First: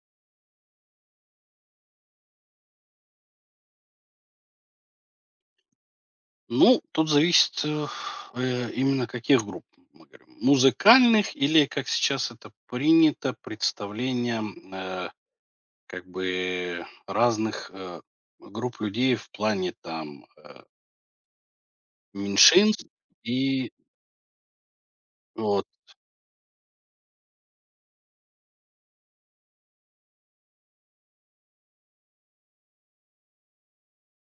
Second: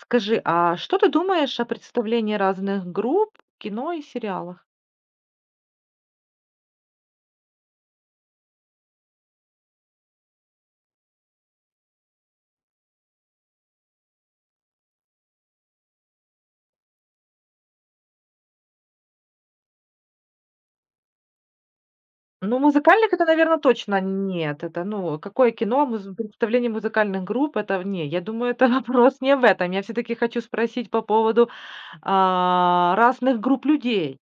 Скажи, а что ты думаешь о представлении разных групп в кино и сериалах? Ну, тут зависит, именно каких групп мы говорим. Музыкальных или, как сейчас это принято, представлением, как бы разных, групп людей в плане там, Ну, меньшинств музыкальных это, наверное, и точно нет. Это, ну, какое вот. кино, муз представление музыкальных групп — это не, я думаю, это вопрос не в этом. Я все таки хочу спросить по поводу, разных групп людей.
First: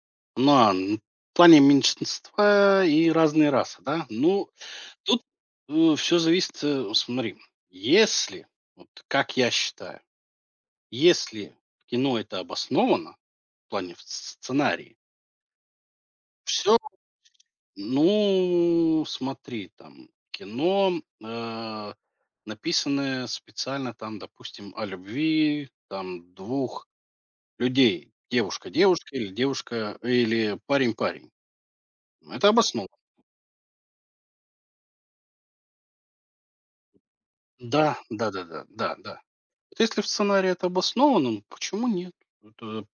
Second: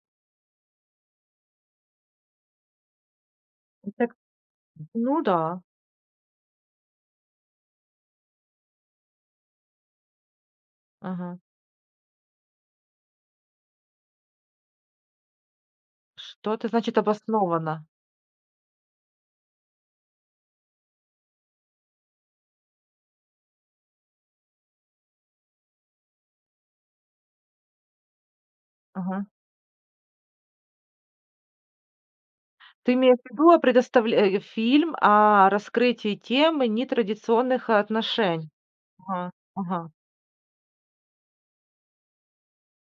На н В плане меньшинства и разные расы, да? Так, Ну, ну тут, да, все зависит, смотри, если, вот как я считаю. ага. Если в кино это обосновано, в плане в с сценарии, Что это всё, значит обоснованно? ну, смотри, там кино, написанное специально там, допустим, о любви, там двух людей: Ага. Девушка или парень. Это обосновано. Ты имеешь в виду, фильм о раскрытии темы нетрадиционных Да, отношений? да-да-да, да-да. Ага, Вот ага. если в сценарии это обосновано, ну, почему нет? Это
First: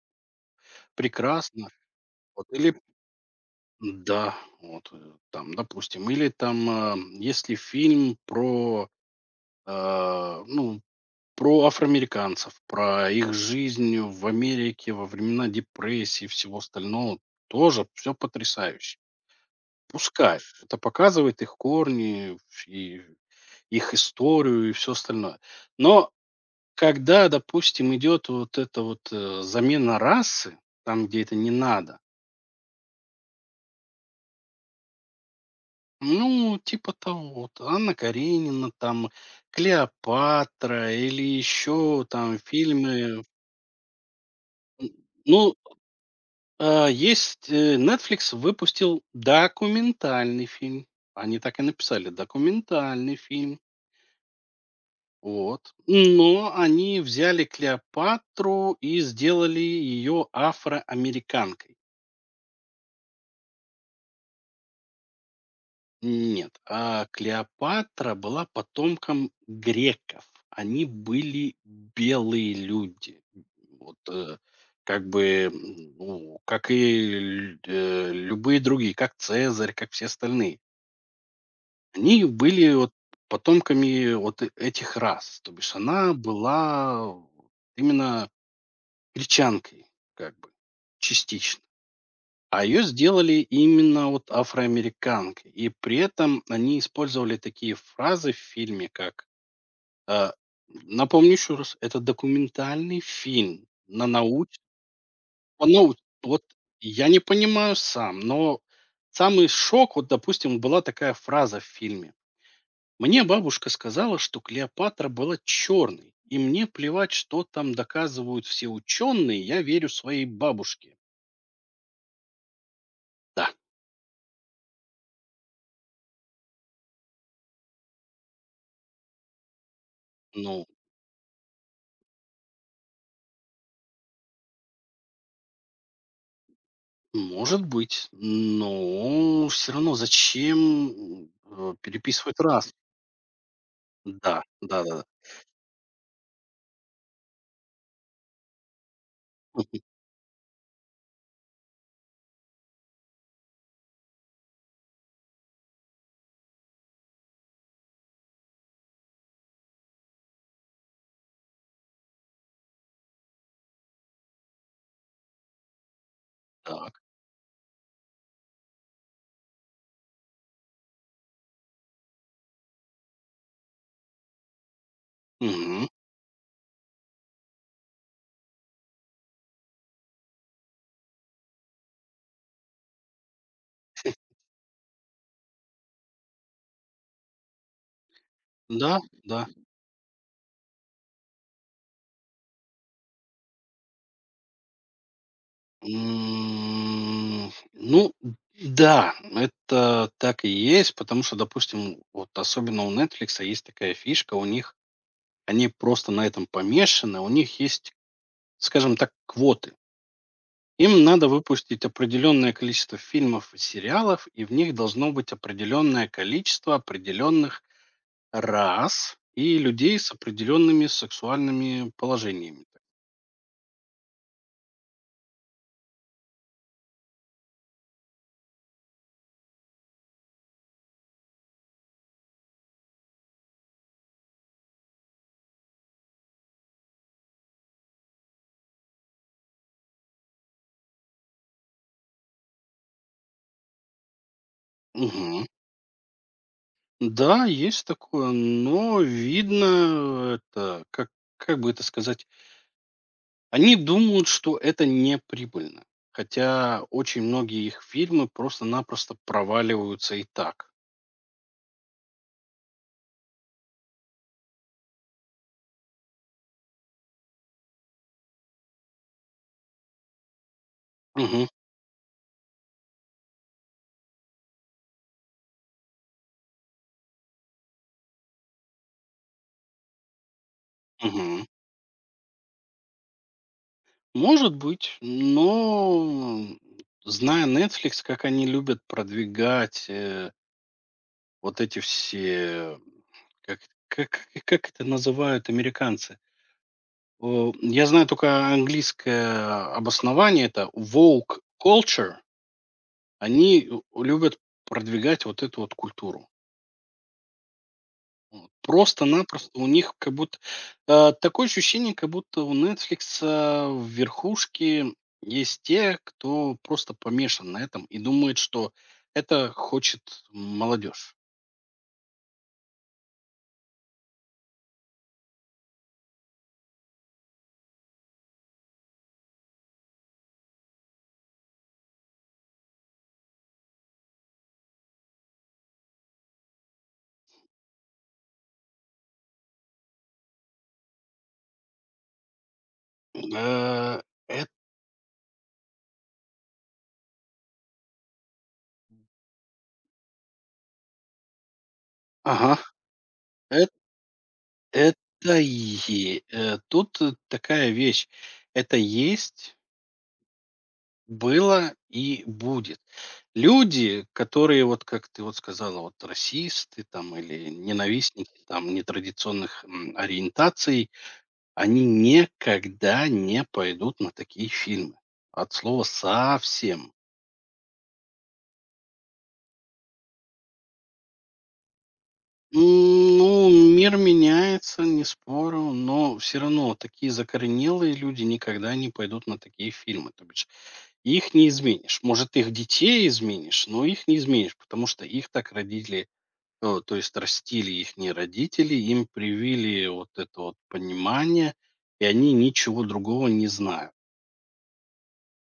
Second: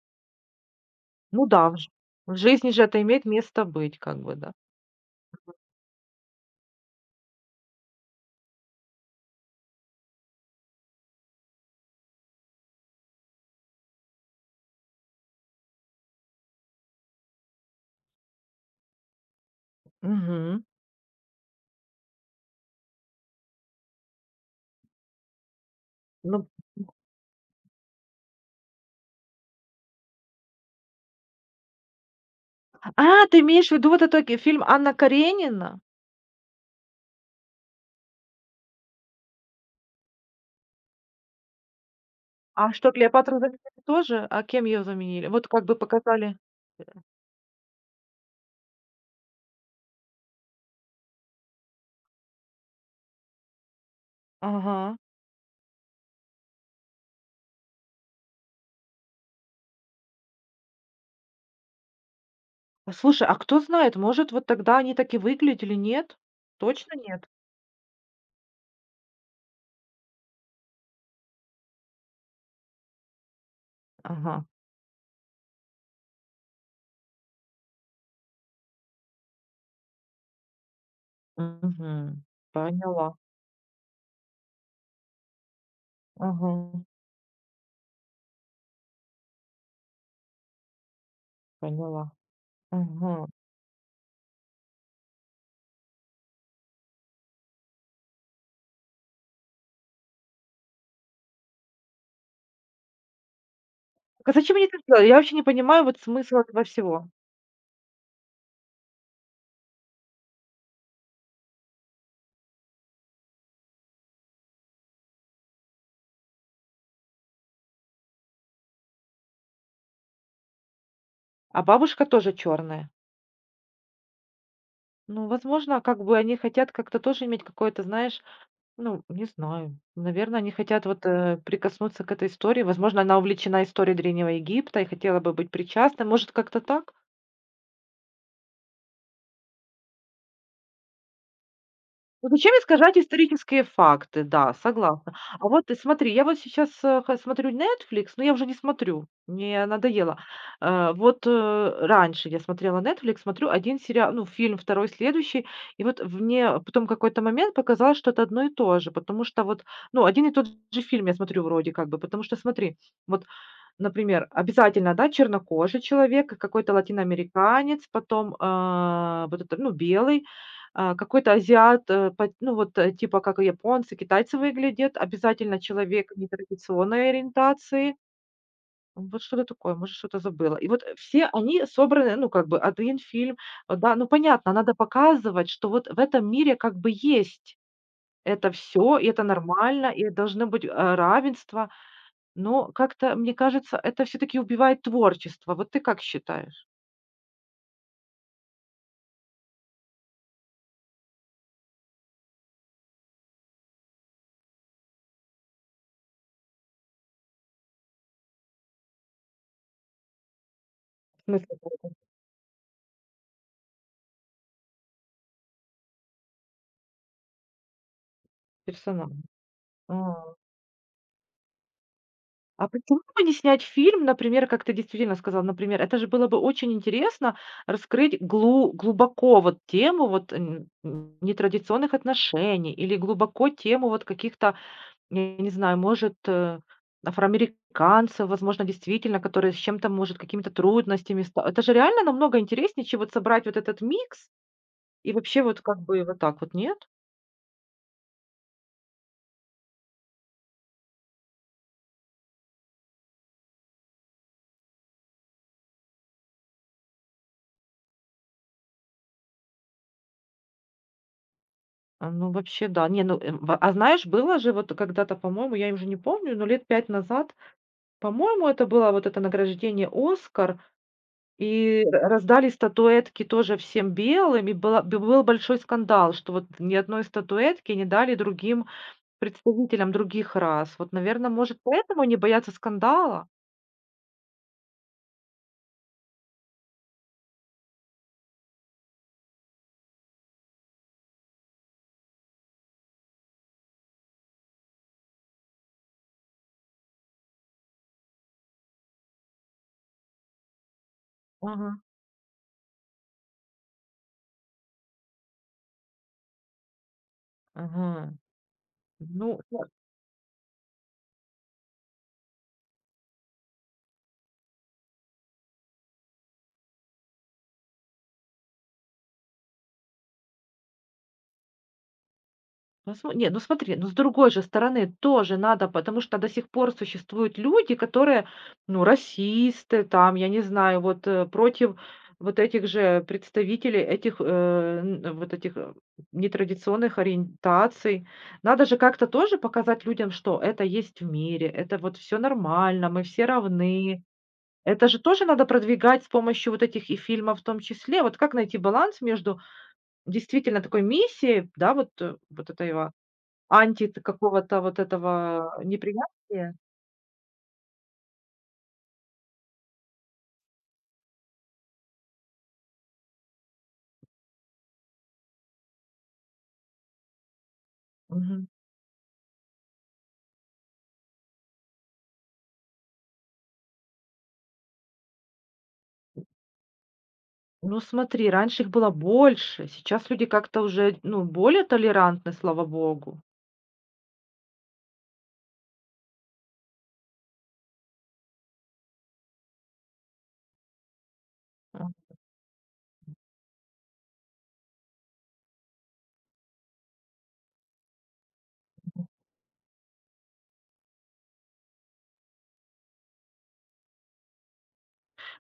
Ну прекрасно. да, в Вот жизни или же это имеет место быть, как Да, бы, да. вот там, допустим, или там, если фильм про, ну, про афроамериканцев, про их жизнь в Америке во времена депрессии и всего остального, тоже все потрясающе. Пускай Мгм. это показывает их корни и их историю и все остальное. Но Ну, когда, допустим, идет вот эта вот замена расы, там, где это не надо. Ты имеешь в виду вот этот ки фильм «Анна Каренина»? Ну, типа того. Т Анна Каренина, там, "Клеопатра" или еще там А что, фильмы. Клеопатру заменили тоже? А кем ее М, заменили? Вот ну, как бы показали. Есть, "Нетфликс" выпустил документальный фильм. Они так и написали: "Документальный фильм". Ага. Вот. Но они взяли "Клеопатру" и сделали ее афроамериканкой. А, слушай, а кто знает, может, вот тогда они так и выглядели, нет? Нет, Точно а нет? Клеопатра была потомком греков. Они были белые люди. Вот Ага. как бы, ну, как и любые другие, как Цезарь, как все остальные. Они Мгм. были вот Поняла. потомками вот этих рас. То бишь она Ага. была именно гречанкой, как бы, частично. Поняла. А ее Ага. сделали именно вот афроамериканкой. И при этом они использовали такие фразы в фильме, как э, напомню еще раз, это документальный фильм на Так а зачем науч, они так делали? Я вообще не по понимаю нау- вот смысл Вот этого я всего. не понимаю сам, но самый шок, вот, допустим, была такая фраза в фильме. Мне бабушка сказала, что Клеопатра была черной, и мне плевать, что там доказывают все ученые, я верю своей бабушке. А бабушка тоже черная. Да, Ну, возможно, как бы они хотят как-то тоже иметь какое-то, знаешь, ну, не знаю. Наверное, они ну. хотят вот прикоснуться к этой истории. Возможно, она увлечена историей Древнего Египта и хотела бы быть причастной. Может, как-то так? Может быть, но все равно зачем Ну, переписывать зачем раз? искажать исторические факты? Да, Да, да, да, да. согласна. А вот ты смотри, я вот сейчас, э, ха смотрю Netflix, но я уже не смотрю, мне надоело. Вот, раньше я смотрела Netflix, смотрю один сериал, ну, фильм, второй, следующий, и вот в мне потом какой-то момент показалось, что это одно и то же, потому что вот, ну, один и тот же фильм я смотрю вроде как бы, потому что смотри, вот. Например, обязательно, да, чернокожий человек, и какой-то Так. латиноамериканец, потом, вот это, ну, белый, какой-то азиат, э, по ну, вот, типа как японцы, китайцы выглядят, обязательно Мгм. человек нетрадиционной ориентации. Вот что-то такое, может, что-то забыла. И вот все они собраны, ну, как бы один фильм. Да, ну, понятно, надо показывать, что вот в этом мире как бы есть это Да, все и это да. нормально, и должно быть, равенство. Но как-то, мне кажется, это все таки убивает творчество. Вот ты как считаешь? Ну, да, это так и есть, потому что, допустим, вот особенно у Netflix есть такая фишка, у них они просто на этом помешаны, у них есть, скажем так, квоты. Им В надо смысле выпустить вот определенное количество фильмов и сериалов, и в них должно быть определенное количество определенных персонажа? рас и людей с А. определенными сексуальными положениями. А почему бы не снять фильм, например, как ты действительно сказал, например, это же было бы очень интересно раскрыть глубоко вот тему вот, н н нетрадиционных отношений или глубоко тему вот каких-то, я не знаю, может, афроамериканцев, возможно, действительно, которые с чем-то, может, какими-то трудностями ста Это же реально намного интереснее, чем вот собрать вот этот микс. И Мгм. вообще вот как бы вот так вот нет. Да, есть такое, но видно, это, как бы это сказать, они думают, что это не прибыльно. Хотя очень многие их фильмы просто-напросто проваливаются и так. А, ну, вообще, да. Не, ну, в а знаешь, было же вот когда-то, по-моему, я уже не помню, но лет 5 назад, по-моему, это было вот это награждение «Оскар», Мгм. и р раздали статуэтки тоже всем белым, и был большой скандал, что вот ни одной статуэтки не дали другим представителям других рас. Вот, наверное Мгм. может, поэтому они боятся скандала? Может быть, но зная Netflix, как они любят продвигать, вот эти все, как как это называют американцы? О, я знаю только английское обоснование — это woke Ага, culture. Они у любят продвигать вот эту вот культуру. ага. Вот. Ну, Просто-напросто у них как будто, такое ощущение, как будто у Netflix в верхушке есть те, кто просто помешан на этом и думает, что это хочет молодежь. ну, смо нет, ну смотри, ну, с другой же стороны тоже надо, потому что до сих пор существуют люди, которые, ну, расисты, там, я не знаю, вот, против вот этих же представителей этих, э, н вот этих, нетрадиционных ориентаций. Надо же как-то тоже показать людям, что это есть в мире, это вот все нормально, мы все Э, равны. эт Это же тоже надо продвигать с помощью вот этих и фильмов в том числе. Вот как найти баланс между действительно такой миссией, да, вот, вот Ага. этого Анти т какого-то вот Это этого неприятия? Тут такая вещь. Это есть, было и будет. Люди, которые, вот как ты вот сказала, вот расисты там или ненавистники Мгм. там нетрадиционных ориентаций, они никогда не пойдут на такие фильмы. От слова совсем. Ну, смотри, раньше их было больше, сейчас люди как-то уже, ну, более толерантны, М, слава богу. Ну, мир меняется, не спорю, но все равно такие закоренелые люди никогда не пойдут на такие фильмы. То бишь. Их не изменишь. Может, их детей изменишь, но их не изменишь, потому что их так родители, то есть растили их не родители, им привили вот это вот понимание, и они ничего другого не знают.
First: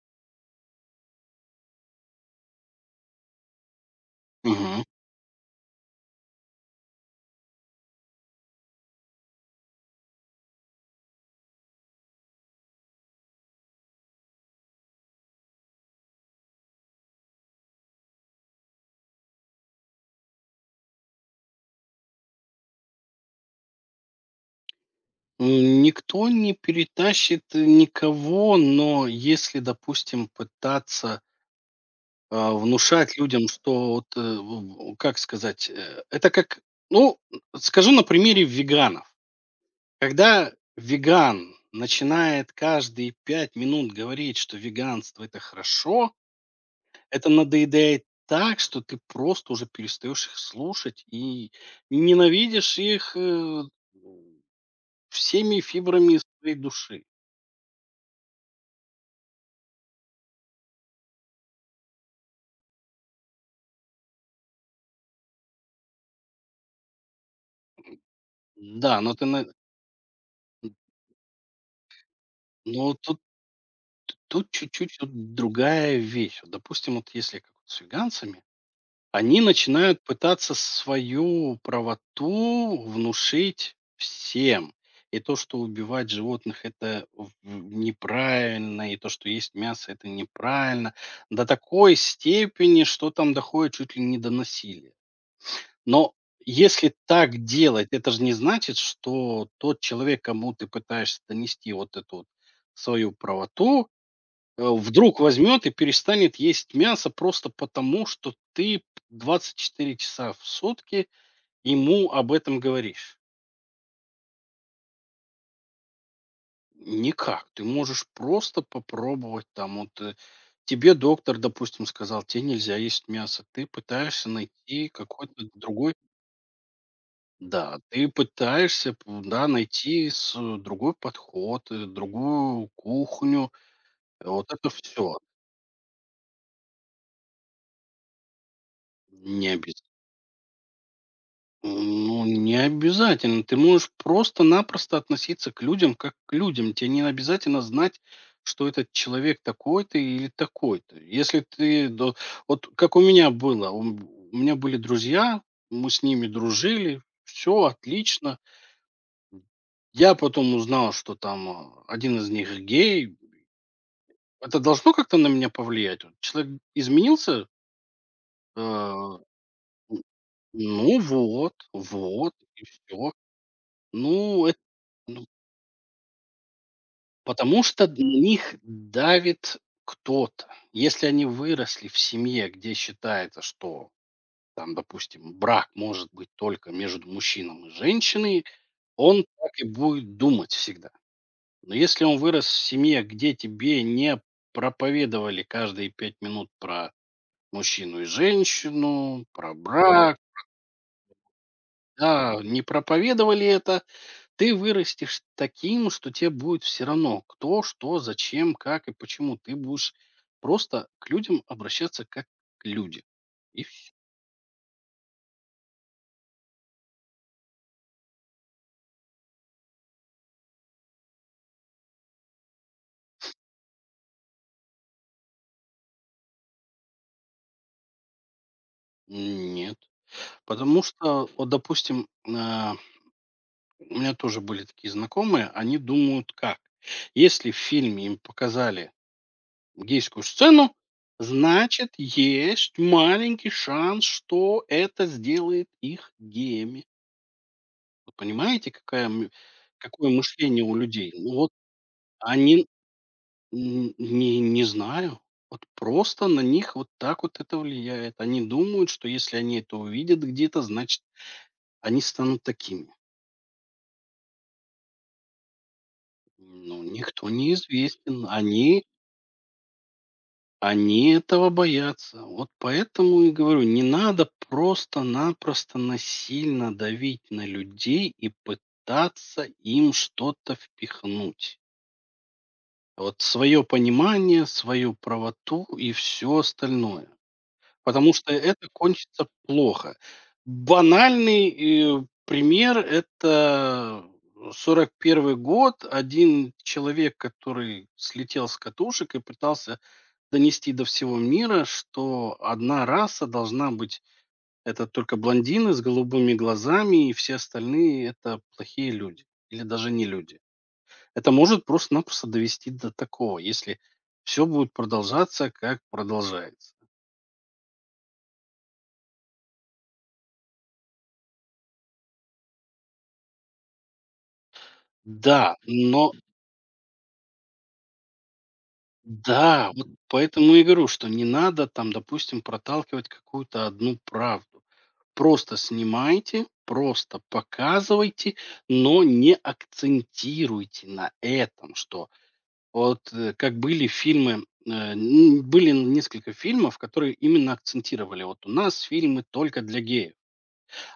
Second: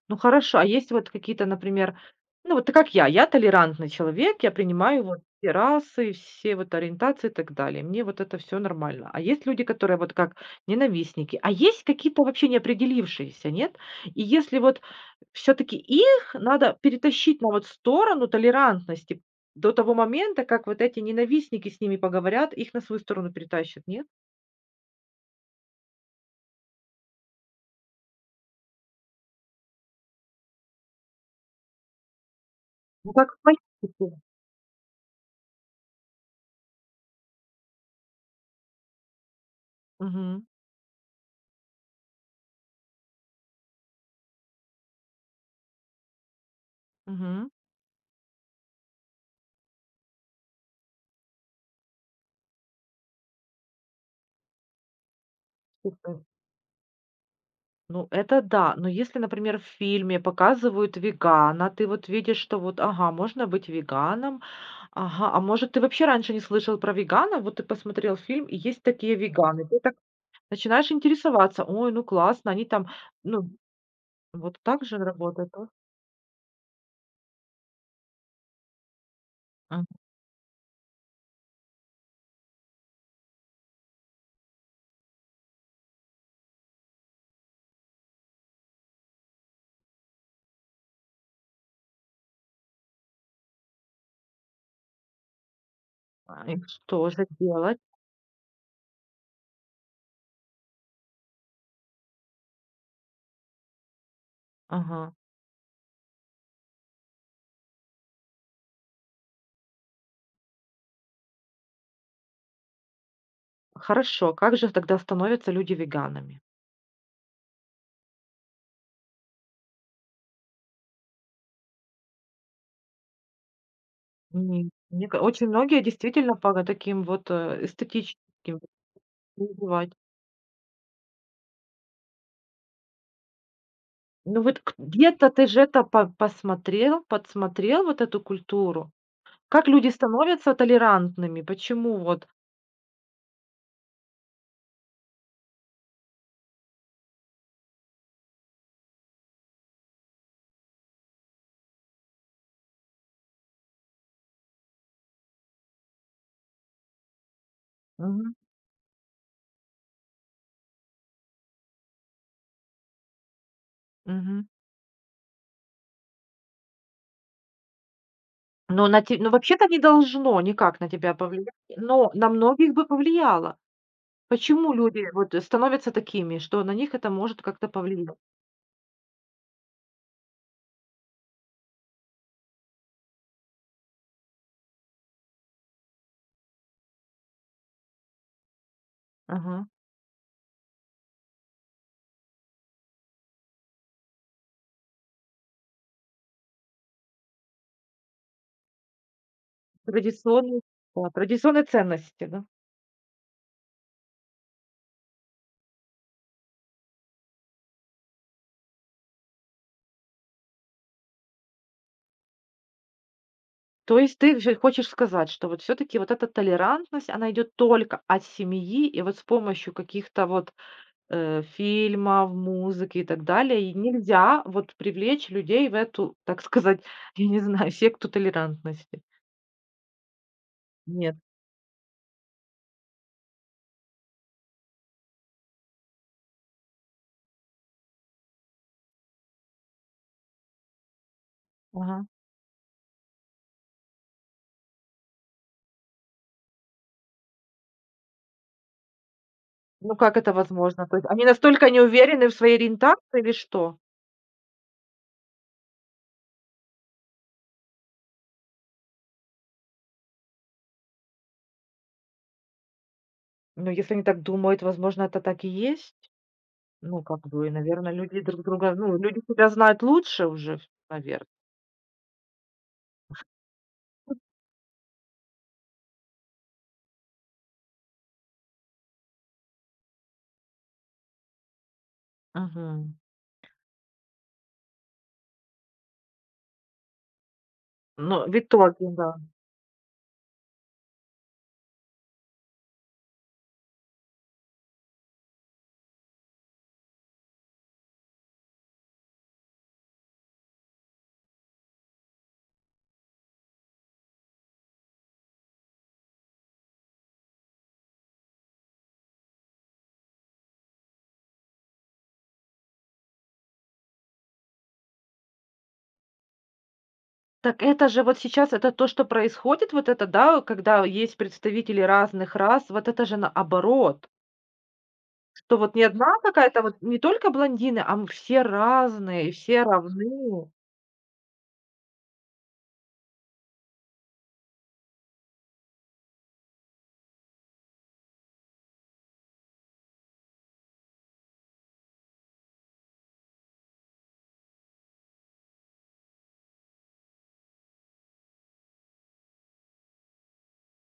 Ну хорошо, а есть вот какие-то, например, ну вот ты как я толерантный человек, я Мгм. принимаю вот все расы, все вот ориентации и так далее. Мне вот это все нормально. А есть люди, которые вот как ненавистники, а есть какие-то вообще неопределившиеся, нет? И если вот все-таки их надо перетащить на вот сторону толерантности до того момента, как вот эти ненавистники с ними поговорят, их на свою сторону перетащат, нет? Никто не перетащит никого, но если, допустим, пытаться, Ну внушать как в людям, что вот, политике. Как сказать, это как, ну, скажу на примере веганов. Мгм, Когда веган начинает каждые 5 минут говорить, что веганство — это хорошо, это мгм. надоедает так, что ты просто уже перестаешь их слушать и ненавидишь их всеми фибрами своей души. Ну, это да. Но если, например, в фильме показывают вегана, ты вот видишь, что вот, ага, можно быть веганом, ага, а может, ты вообще раньше не слышал про веганов, вот ты посмотрел фильм, и есть Да, но такие ты на веганы. Ты так начинаешь интересоваться, ой, ну классно, они там, но тут ну, вот так же чуть-чуть вот работают. Вот. другая вещь. Вот, допустим, вот если как с веганцами. Они Мгм. начинают пытаться свою правоту внушить всем. И то, что убивать животных это неправильно, и то, что есть мясо это неправильно, до такой степени, что там доходит чуть ли не до насилия. Но А, и если что же так делать? делать, это же не значит, что тот человек, кому ты пытаешься донести вот эту вот свою правоту, Ага. вдруг возьмет и перестанет есть мясо просто потому, что ты 24 часа в сутки ему об этом говоришь. Хорошо, как же тогда становятся люди веганами? Никак. Ты можешь просто попробовать там вот тебе доктор, допустим, сказал, тебе нельзя есть мясо. Ты пытаешься Не, найти мне какой-то очень многие другой, действительно по таким вот да, ты эстетическим вот, пытаешься, да, переживать. найти другой подход, другую кухню. Ну Вот вот это к все. где-то ты же это по посмотрел, подсмотрел вот эту культуру. Не Как люди обязательно. становятся толерантными? Почему Ну, вот? не обязательно. Ты можешь просто-напросто относиться к людям как к людям. Тебе не обязательно знать, что этот человек такой-то или такой-то. Если ты... до- Вот как у меня было. У меня были друзья, мы с ними дружили, все Мгм, отлично. Я потом узнал, что там, один из них гей. мгм. Это должно как-то на меня повлиять? Вот. Человек изменился? Но на те Э, ну, вообще-то не должно никак на Ну тебя вот, повлиять, но на вот, и многих бы все. повлияло. Ну, Почему люди это. вот становятся такими, что на них это может Потому как-то что на повлиять? них давит кто-то. Если они выросли в семье, где считается, что там, допустим, брак может быть только между мужчином и женщиной, он так и Ага. будет думать всегда. Но если он вырос в семье, где тебе не проповедовали каждые 5 минут про мужчину и женщину, про брак, Традиционные да, традиционные ценности, да, да? не проповедовали это, ты вырастешь таким, что тебе будет все равно, кто, что, зачем, как и почему. Ты будешь просто к людям обращаться как к людям. И вс То есть ты же хочешь сказать, что вот все таки вот эта толерантность, она идет только от семьи и вот с помощью каких-то вот фильмов, музыки и так далее. И нельзя вот привлечь людей в эту, так сказать, я не знаю, секту толерантности. Нет. Потому Нет. что, вот, допустим, у меня тоже были такие знакомые, они думают как: если в фильме им показали гейскую сцену, значит, Ага. есть маленький шанс, что это сделает их геями. Вы понимаете, какая мы Ну какое как это мышление у возможно? То есть людей? они Ну вот. настолько не уверены в своей Они ориентации или что? н не Не знаю. Вот просто на них вот так вот это влияет. Они думают, что если они это увидят где-то, значит, они станут такими. Ну, если они так думают, возможно, это так и есть. Ну, Ну, как никто бы, не наверное, люди известен. друг друга, ну, люди себя знают лучше уже, Они наверное. этого боятся. Вот поэтому и говорю, не надо просто-напросто насильно давить на людей и пытаться им что-то впихнуть. Мгм. Вот свое понимание, свою правоту и все остальное. Потому Но что в это итоге, да. кончится плохо. Банальный, пример — это 41-й год. Один человек, который слетел с катушек и пытался донести до всего мира, что одна раса должна быть — это только блондины с голубыми глазами, и все остальные — это плохие люди или даже не люди. Это может просто-напросто довести до такого, если все будет продолжаться, как продолжается. Так это же вот сейчас, это то, что происходит, вот это, да, когда есть представители разных рас, вот это же наоборот. Да, Что вот не но. одна какая-то а вот, не только блондины, а мы все разные и все Да, вот равны. поэтому и говорю, что не надо там, допустим, проталкивать какую-то одну правду. Просто снимайте, просто показывайте, но не акцентируйте на этом, что вот, как были фильмы, были несколько фильмов, которые именно акцентировали. Вот у нас фильмы только для геев.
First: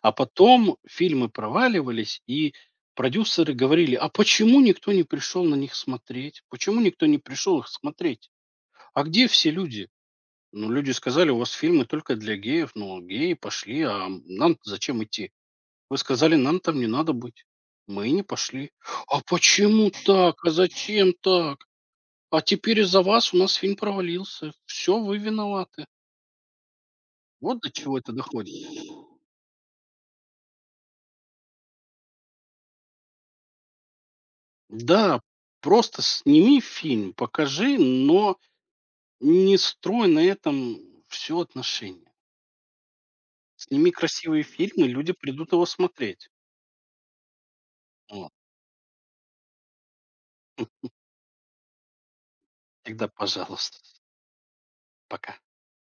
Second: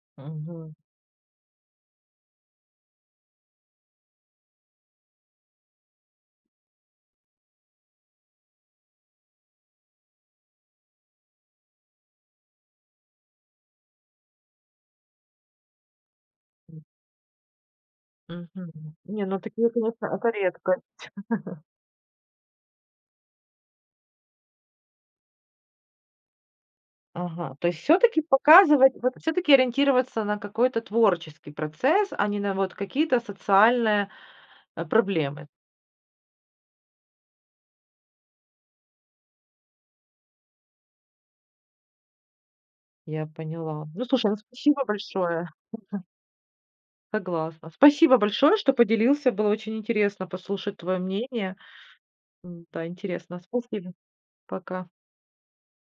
А Мгм. потом фильмы проваливались, и продюсеры говорили, а почему никто не пришел на них смотреть? Почему никто не пришел их смотреть? А где все люди? Ну, люди сказали, у вас фильмы только для геев, ну геи пошли, а нам зачем идти? Вы сказали, нам там М. не надо быть. Мы и не пошли. Мгм. А Не, ну такие, почему конечно, это так? А редкость. зачем так? А теперь из-за вас у нас фильм провалился. Все, вы виноваты. Ага. Вот То до есть чего все это таки доходит. показывать, вот все таки ориентироваться на какой-то творческий процесс, а не на вот какие-то социальные, Да, проблемы. просто сними фильм, покажи, но не строй на этом все отношения. Я поняла. Сними Ну, слушай, ну красивые спасибо фильмы, люди большое. придут его смотреть. Согласна. Спасибо Вот. большое, что поделился. Было очень интересно послушать твое мнение. Да, Тогда, интересно. пожалуйста. Спасибо. Пока. Пока.